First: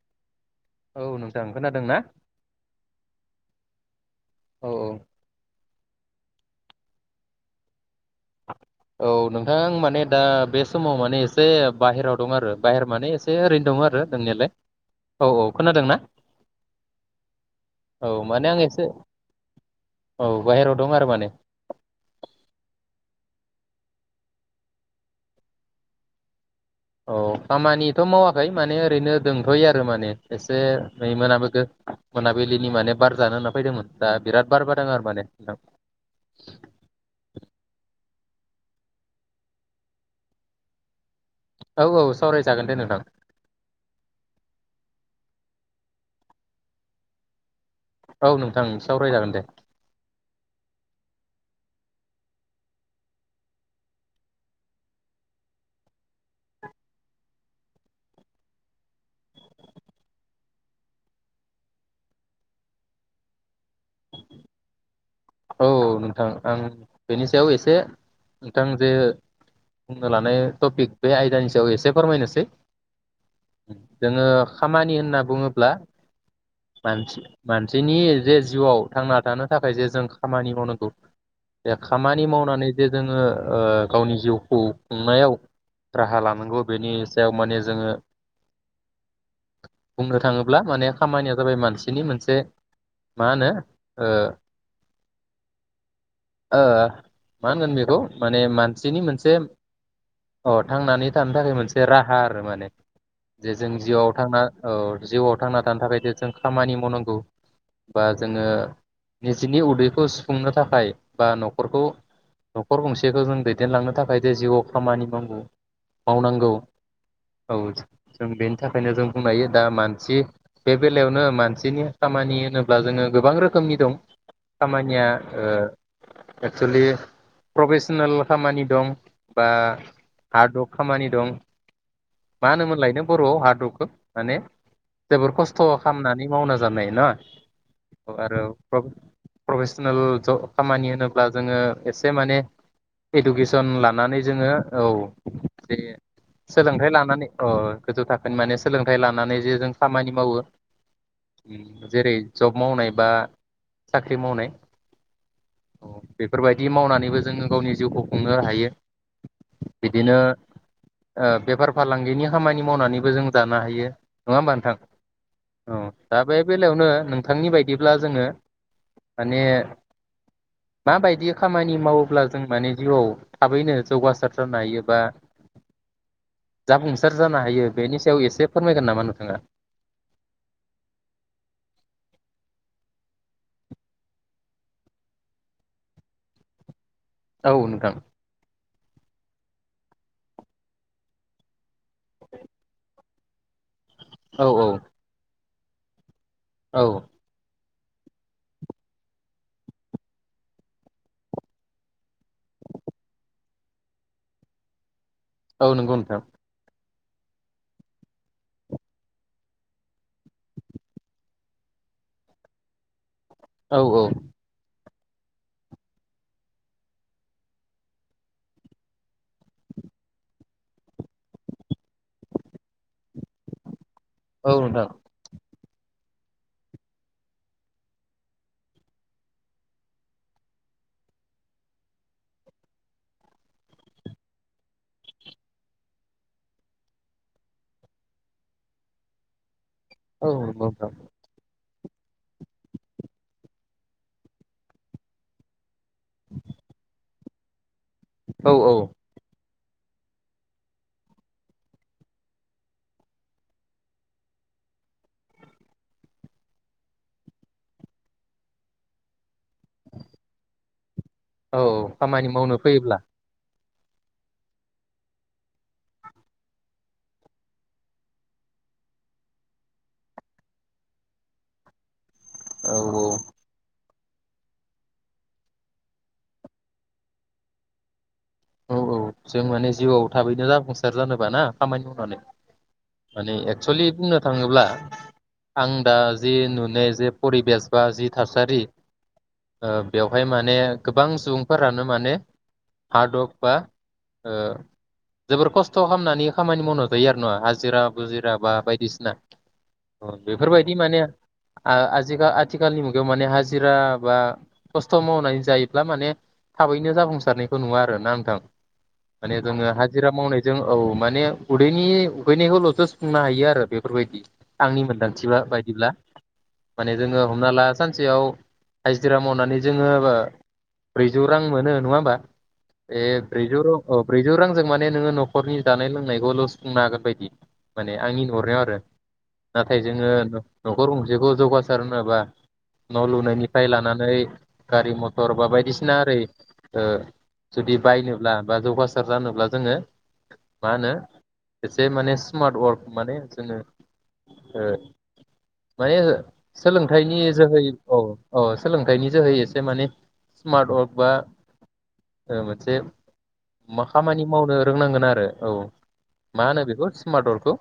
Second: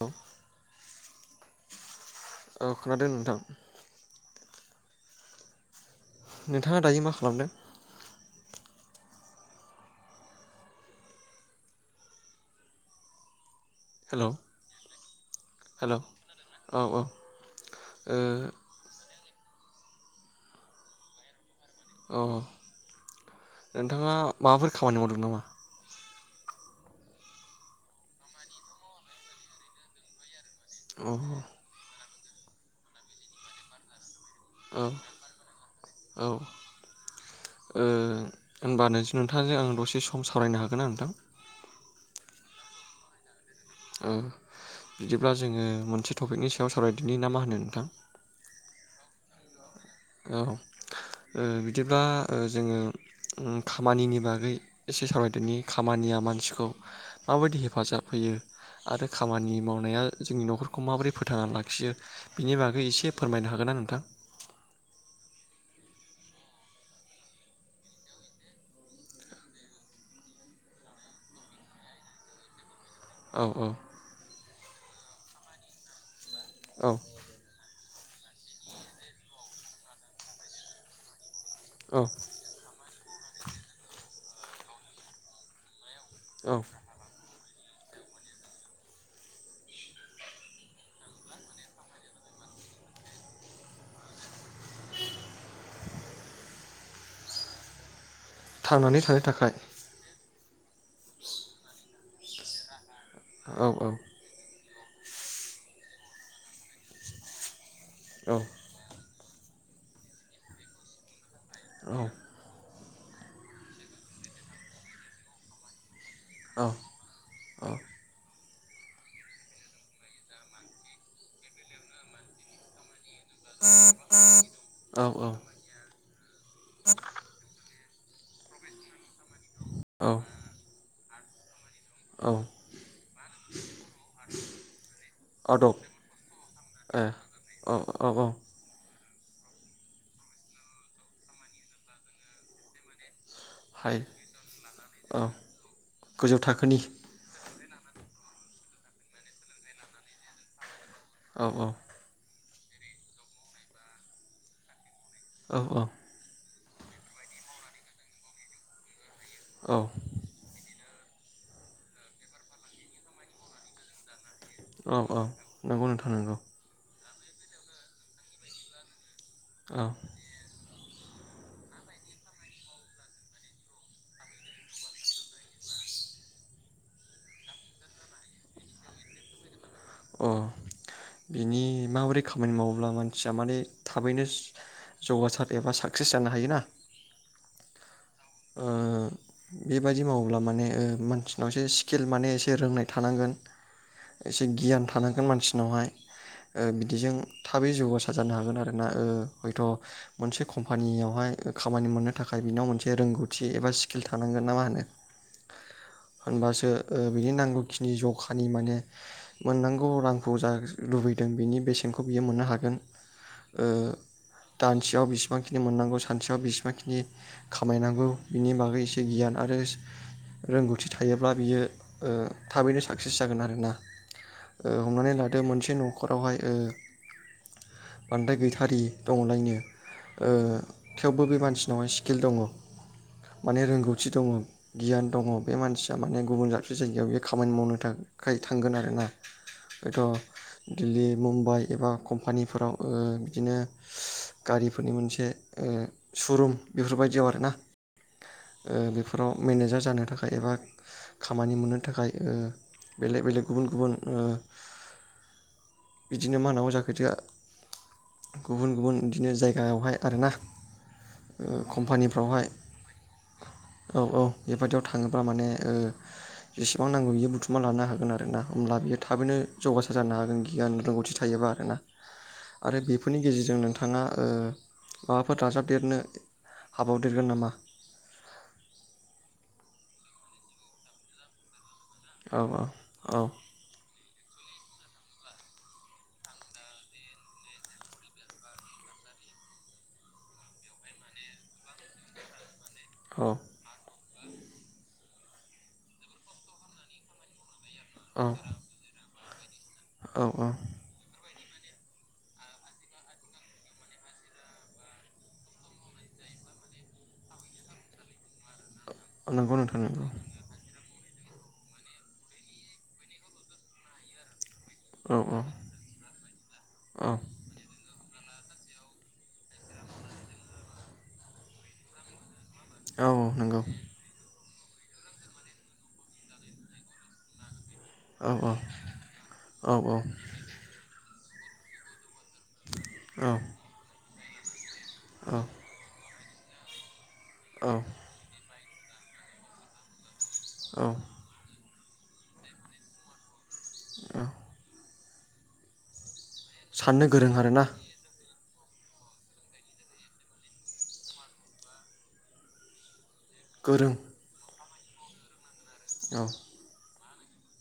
औ औ नोंथां खोनादों ना? औ खोनादों नोंथां? औ औ नोंथाङा दायो मा खालामदों? औ नोंथां माने दा बे समाव माने एसे बाहहेराव दं आरो बाहेर माने एसे ओरैनो दङ आरो हेलौ दोंनायलाय औ औ हेलौ खोनादोंना औ औ औ ओ माने आं एसे औ बाहेरायाव दं आरो माने अ नोंथाङा माबाफोर खामानि मावदों नामा? औ खामानिथ' मावाखै माने ओरैनो दोंथ'यो आरो माने एसे औ रोय मोनाबैखो मोनाबिलिनि माने बार जानो होनना फैदोंमोन। दा बिराद बार औ बारदों आरो माने नोंथां। औ ओ होनबा नोंथांजों आं दसे सम सावरायनो हागोन ना नोंथां? औ औ सावरायजागोन दे नोंथां ओ बिदिब्ला जोङो मोनसे टपिकनि सायाव सावरायदिनि ना मा होनो? नोंथां औ नोंथां सावरायजागोन दे। औ बिदिब्ला ओ जोङो उम खामानिनि बागै एसे सावरायदोंनि खामानिया मानसिखौ माबायदि हेफाजाब होयो आरो खामानि मावनाया जोंनि न'खरखौ माबोरै फोथांनानै लाखियो बिनि बागै एसे फोरमायनो हागोनना नोंथां? औ नोंथां आं बेनि सायाव एसे नोंथां जे बुंनो लानाय टपिक बे आयदानि सायाव एसे फोरमायनोसै। औ जोङो खामानि होनना बुङोब्ला औ मानसि मानसिनि जे जिउआव थांना थानो थाखाय जे जों खामानि मावनांगौ। दा औ खामानि मावनानै जे जोङो ओ गावनि जिउखौ खुंनायाव राहा औ लानांगौ बेनि सायाव माने जोङो बुंनो थाङोब्ला माने खामानिया जाबाय मानसिनि मोनसे मा होनो ओ ओ मा होनगोन बेखौ माने थांनानै मानसिनि थानो मोनसे थाखाय अ थांनानै थानो थाखाय मोनसे राह हार माने जे औ जों औ जिउआव थांना औ जिउआव थांना थानो थाखाय जों खामानि मावनांगौ। बा औ जोङो निजनि उदै खौ सुफुंनो थाखाय बा न'खरखौ न'खर गंसेखौ जों दैदेनलांनो थाखाय जे जिउआव खामानि मावनो। मावनांगौ औ औ जों बेनो थाखायनो जों बुंनो हायो दा मानसि बे बेलायावनो मानसिनि खामानि होनोब्ला जोङो गोबां रोखोमनि दं। खामानिया औ औ ओ एक्सलि प्रभेस सनेल खामानि दं। बा हार्डवर्क खामानि दं। औ मा होनोमोनलाय नों बर'आव हार्डवर्कखौ माने जोबोर खस्थ' आदब खालामनानै मावना जानाय ए ना औ औ औ आरो। प्रफेसनेल जब खामानि होनोब्ला जोङो एसे माने इडुकेसन हाय लानानै जोङो औ जे गोजौ थाखोनि सोलोंथाइ लानानै औ। गोजौ थाखोनि माने सोलोंथाइ लानानै जे जों खामानि मावो। औ औ उम जेरै जब मावनाय बा साख्रि मावनाय औ औ बेफोरबाय बिदि मावनानैबो जोङो गावनि जिउखौ खुंनो हायो। औ बिदिनो बेफार फालांगिनि खामानि मावनानैबो जों जानो हायो। नङा होमबा औ नोंथां औ नंगौ नोंथां दा नंगौ बे बेलायावनो नों थांनि बायदिब्ला जोङो माने औ माबायदि खामानि मावोब्ला जों माने जिउआव थाबैनो जौगासार जानो हायो बा जाफुंसार जानो हायो बेनि सायाव एसे फोरमायगोन नामा नोंथाङा? अ बिनि माबोरै खामानि मावोब्ला मानसिया माने थाबैनो जौगासार एबा साक्सेस जानो हायोना। औ नोंथां। बेबायदि मावोब्ला माने मानसिनावसो स्केल माने एसे रोंनाय थानांगोन। एसे औ औ गियान थानांगोन मानसि नावहाय। ओ औ बिदिजों थाबै जौगासार जानो हागोन आरोना हयथ' मोनसे कम्पानियावहाय खामानि मोननो बेे रोंगौथि एबा स्किल थानांगोन ना मा होनो औ नंगौ नोंथां। होनबासो बिनि नांगौखिनि जखानि माने मोननांगौ रांखौ जा लुबैदों बिनि बेसेनखौ बियो मोननो हागोन। ओ औ औ दा बेयाव बेसेबांखिनि मोननांगौ सानसेयाव बेसेबांखिनि खामायनांगौ बिनि बागै एसे गियान आरो रोंगौथि थायोब्ला बियो ओ थाबैनो साग साक्सेस जागोन आरोना औ नोंथां हमनानै लादो मोनसे न'खरावहाय ओ बांद्राय गैथारि दंलायनो ओ थेवबो बे मानसिनाव सकेल दङ माने रोंगौथि दङ गियान दङ बे मानसिया माने गुबुन दाबसे जायगायाव बे खामानि मावनो थाखाय थांगोन आरोना हयथ' औ नंगौ नोंथां दिल्ली मुम्बाइ एबा कम्पानिफोराव ओ बिदिनो ससस गारिफोरनि मोनसे ओ सुरुम बायदि आरो ना औ औ ओ बेफोराव मेनेजार जानो थाखाय एबा खामानि मोननो थाखाय ओ बेलेक बेलेक गुबुन गुबुन ओ बिदिनो मा होनांगौ जाखोदा गुबुन गुबुन बिदिनो जाय यावहाय आरोना औ औ खामानि मावनो फैयोब्ला औऔ बे बायदिआव थाङोबा माने ओ बेसेबां नांगौ बियो बुथुमा लानो हागोन आरो ना होनब्ला बियो थाबैनो जौगासार जानो हागोन गियान रोंगौथि थायोबा आरो ना औ आरो बेफोरनि गेजेरजों नोंथाङा ओ माबाफोर दाजाबदेरनो हाबावदेरगोन नामा औ औ जों माने जिउआव थाबैनो जाफुंसार जानोबा ना खामानि मावनानै औ औ औ माने एक्सलि बुंनो थाङोब्ला आं दा जि नुनाय जे परिबेस बा जि थासारि बेवहाय माने गोबां सुबुंफोरानो माने हार औ दक ओ जोबोर खस्थ' खालामनानै खामानि मावना जायो आरो ना हाज जिरा औ बुजिरा बा बायदिसिना अ औ बेफोरबायदि माने आजिखााल आथिखालनि मुगायाव माने हाजिरा बा खस्थ' मावनानै जायोब्ला माने थाबैनो जाफुंसारनायखौ नुवा आरो नान थां माने नंगौ जोङो नोंथां नंगौ हाजिरा मावनायजों औ माने उदैनि उगैनायखौल' जफुंनो हायो आरो बेफोरबायदि आंनि औ मोन्दांथिबा औ बायदिब्ला माने औ जोङो हमना ला सानसेयाव हाजिरा मावनानै जोङो ब्रैजौ रां मोनो नङा होमबा ए औ औ ब्रिज नंगौ रं अ ब्रैजौ रां जों माने नोङो न'खरनि जानाय लोंनायखौल' सुफुंनो हागोन बायदि माने आंनि औ औ नरनायाव आरो औ नाथाय जोङो न'खर जखौ जौगासार नङाबा न' लुनायनिफ्राय लानानै। गारि मथर औ बा बायदिसिना ओरै [inaudible] औ जुदि बायोब्ला बा जौगासार जानोब्ला जोङो औ मानो एसे माने स्मार्ट वार्क माने जोङो औ ओ मायो साननो सोलोंथाइनि गोरों जोहै आरोना औ। अ सोलोंथाइनि जोहै एसे माने स्मार्ट वार्क बा ओ मोनसे मा गोरों खामानि मावनो फोरोंनांगोन आरो औ औ मा होनो बिखौ मदरखौ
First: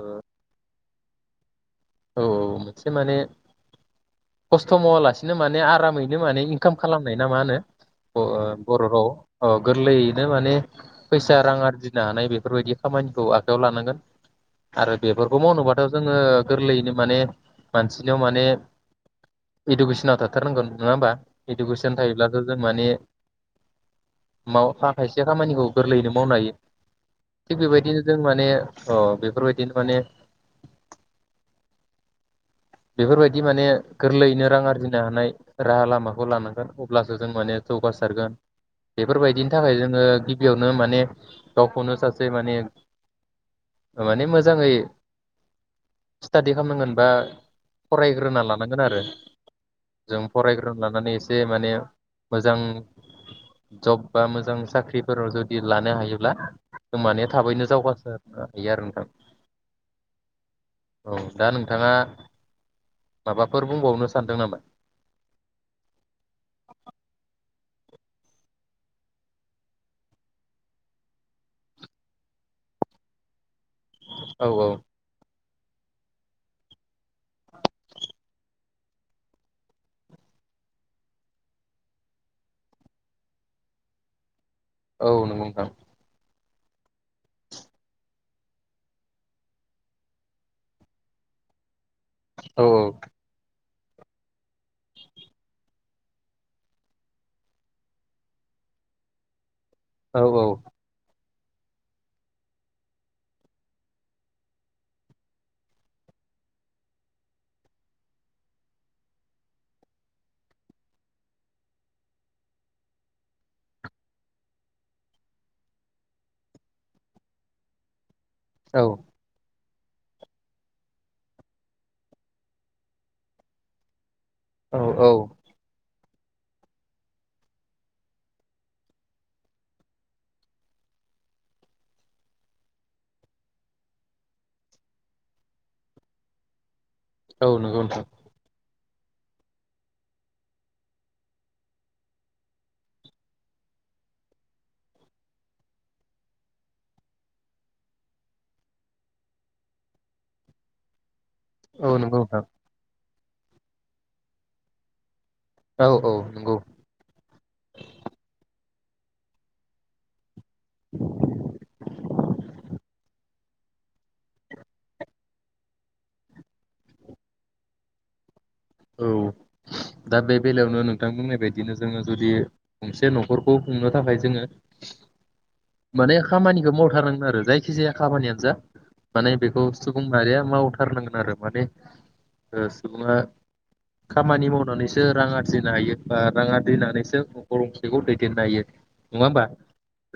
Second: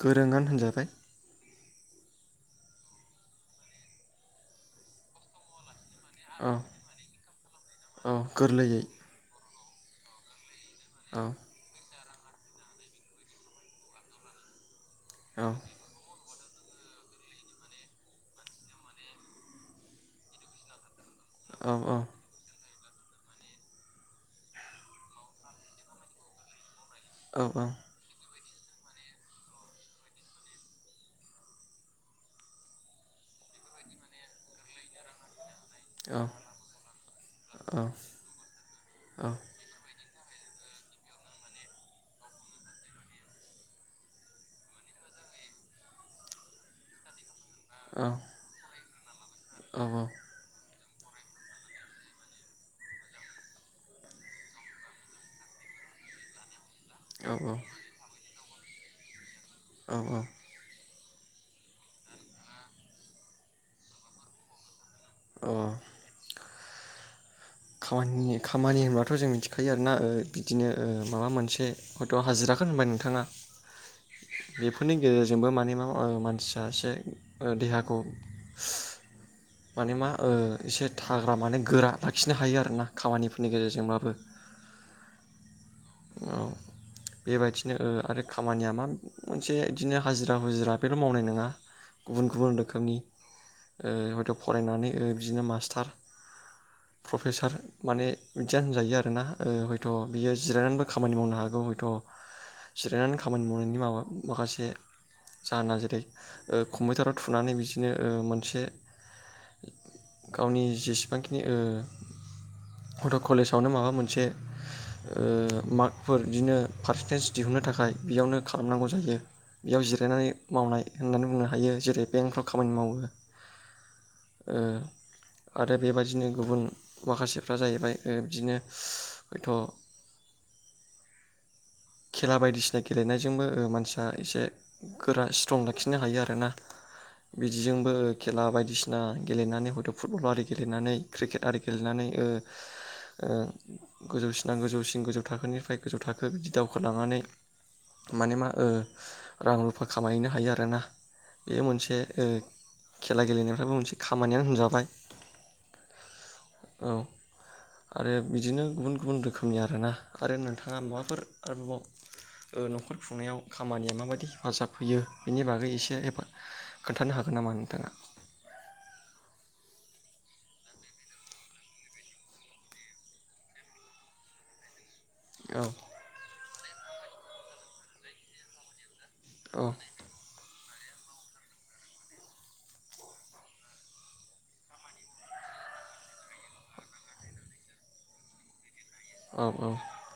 गोरों आनो होनजाबाय औ मोनसे माने खस्थ' मावालासिनो माने आरामै बिनो माने औ इनकाम खालामनाय ना मा होनो औ गोरलैयै बर' राव अगोरल इनो माने औ फैसा रां आरो फिनो हानाय बेफोरबायदि खामानिखौ आखाइआव लानांगोन। आरो बेफोरखौ औ मावनोबाथ' जोङो। गोरलैयैनो माने मानसिनियाव माने इडुकेसनाव थाथारनांगोन नङा होमबा औ औ इडुकेसन थायोब्लासो जों माने माव खायसे खामानिखौ गोरलैयैनो मावनो हायो। औ थिग बेबायदिनो जों माने अ बेफोरबायदिनो माने बेफोरबायदि माने गोरलैयैनो रां आरजिनो हानाय। राहा लामाखौ लानांगोन अब्लासो जों माने जौगासारगोन बेफोरबायदिनि थाखाय जों ङो गिबियावनो माने गावखौनो सासे माने माने मोजाङै स्टाडि खालामनांगोन बा फरायग्रोना लानांगोन आरो जों फरायग्रो लानानै एसे माने मोजां जब बा मोजां साख्रिफोराव जुदि लानो हायोब्ला होमबानिया औ थाबैनो जौगा आरो नोंथां। औ औ। औ दा नोंथाङा माबाफोर बुंबावनो सानदों नामा? औ खामानि खामानि होनब्लाथ' जों मिथिखायो आरोना ओ बिदिनो ओ माबा मोनसे हयथ' हाजिराखौनो होनबाय नोंथाङा। औ औ बेफोरनि गेजेरजों जोंबो माने ओ मा मानसिया एसे देहाखौ माने मा ओ एसे थाग्रा माने गोरा लाखिनो खिनो हायो आरोना खामानिफोरनि गेजेरजोंबाबो औ नंगौ नोंथां। औ बेबायदिनो ओ आरो खामानिया मा मोनसे बिदिनो हाजिरा मुजिरा बेल' मावनाय नङा गुबुन गुबुन औ रोखोमनि ओ हयथ' फरायनानै बिदिनो मास्टार प्रफेसार माने बिदिया होनजायो आरोना ओ थ' औ बियो जिरायनानैबो खामानि मावनो हागोन बे हयथ' जिरायनानै खामानि मावनायनि माबा माखासे जाहोना जेरै ओ कम्पिउटाराव थुनानै बिदिनो ओ मोनसे गावनि जेसेबांखिनि ओ हथ' कलेजावनो माबा मोनसे ओ मार्कफोर बिदिनो पारसेन्टेज दिहुनो थाखाय बेयावनो खालामनांगौ जायो। बेयाव जिरायनानै मावनाय होननानै बुंनो हायो जेरै बेंकफ्राव खामानि मावो। ओ औ औ आरो बेबायदि बिदिनो गुबुन माखासेफ्रा जाहैबाय ओ बिदिनो हयथ' खेला बायदिसिना गेलेनायजोंबो मानसिया एसे गोरा स्ट्रं लाखिनो हायो आरोना। औ नंगौ बिदिजोंबो नोंथां खेला बायदिसिना खेला गेलेनानै हयथ' फुटबल आरि गेलेनानै क्रिकेट आरि गेलेनानै ओ ओ गोजौसिना गोजौसिन गोजौ थाखोनिफ्राय गोजौ थाखो बिदि दावखोलांनानै माने मा ओ रां रुफा खामायहैनो हायो आरोना। बे मोनसे औ नंगौ ओ नोंथां खेला गेलेनायफ्राबो मोनसे खामानियानो होनजाबाय औ औ। नंगौ औ आरो बिदिनो गुबुन गुबुन रोखोमनि आरो ना आरो नोंथाङा माबाफोर आरोबाव न'खर खुंनायाव खामानिया माबायदि हेफाजाब होयो बेनि बागै एसे एफा खोन्थानो हागोन नामा नोंथाङा? औ दा बे बेलायावनो नोंथां बुंनाय बायदिनो जोङो जुदि गंसे न'खरखौ खुंनो थाखाय जोङो औ माने खामानि खौ मावथारनांगोन आरो जायखि जाया खामानियानो जा माने औ बेखौ सुबुं माहारिया माव मावथारनांगोन आरो माने ओ सुबुङा खामानि मावनानैसो रां आरजिनो हायो बा रां आरजिनानैसो नखर गंसेखौ दैदेननो हायो नङा औ होमबा औ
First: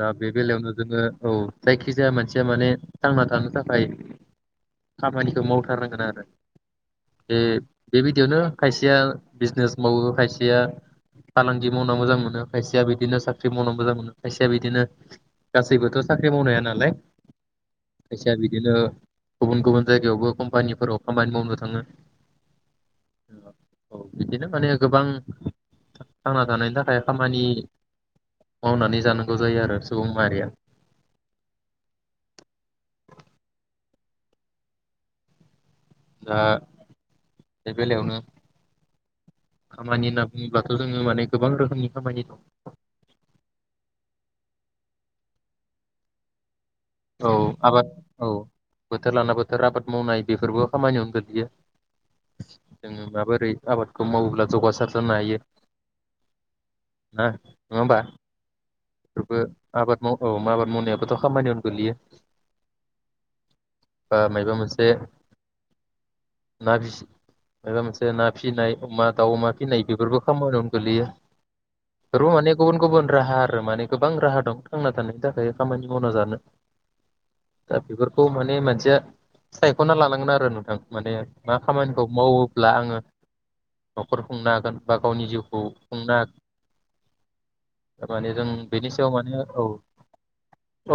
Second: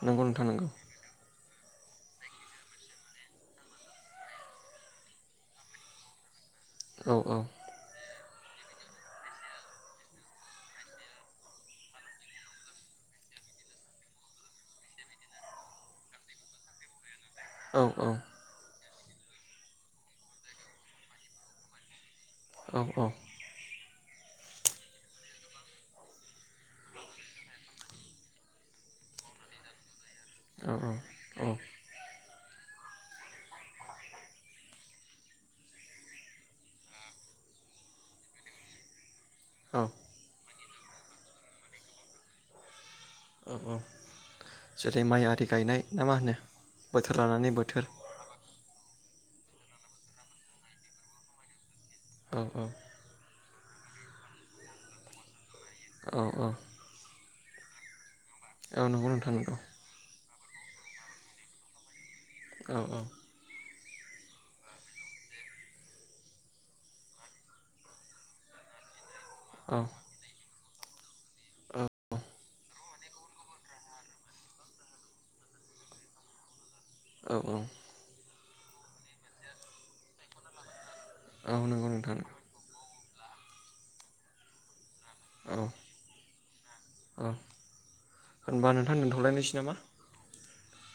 दा नंगौ बे नोंथां नंगौ बेलायावनो जोङो औ जायखिजाया मानसिया माने थांना थानो थाखाय खामानिखौ मावथारनांगोन आरो औ औ बिदियावनो खायसेया बिजनेस मावो खायसेया फालांगि मावना मोजां मोनो खायसेया बिदिनो साख्रि मावना मोजां मोनो खायसेया बिदिनो गासैबोथ' साख्रि मावनो हाया नालाय औ खायसेया बिदिनो गुबुन गुबुन जायगायावबो कम्पानिफोराव खामानि मावनो थाङो। औ औ औ बिदिनो माने गोबां थांना थानायनि थाखाय खामानि मावनानै जानांगौ जायो आरो सुबुं मारिया। औ दा बे बेलायावनो औ खामानि होनना बुङो अब्लाथ' जोङो माने गोबां रोखोमनि खामानि दं। औ औ जेरै माइ आरि गायनाय ना मा होनो? बोथोर औ लानानै बोथोर आबाद औ बोथोर लाना बोथोर आबाद मावनाय बेफोरबो खामानियावनो गोग्लैयो। औ औ जोङो माबोरै आबादखौ मावोब्ला जौगासार जानो हायो औ औ ना नङाहोमबा? औ नंगौ नोंथां नंगौ औ माबार मावनायाबोथ खामानियावनो गोगलैयो औ औ बा माइबा मोनसे ना फिसि माइबा मोनसे ना फिनाय अमा दाउ अमा औ फिनाय बेफोरखौ खामबोदों गोलैयो रु माने गुबुन गुबुन राहा आरो माने गोबां राहा दं थांना थानायनि थाखाय खामानि मावना जानो औ औ दा बेफोरखौ माने बे मोनसेया सायखना लानांगोन आरो नोंथां माने औ मा नंगौ खामानिखौ नोंथां मावोब्ला आङो नखर खुंनो हागोन बा गावनि औ जिउखौ खुंनो औ हा माने जों होनबा बेनि नोंथां सायाव माने दोनथ'लायनोसै औ नामा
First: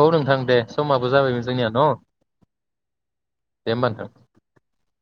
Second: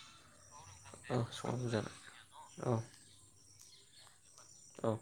औ नोंथां दे समाबो औ जाबायमोन समाबो जोंनिया न जाबाय औ दे होमबा नोंथां औ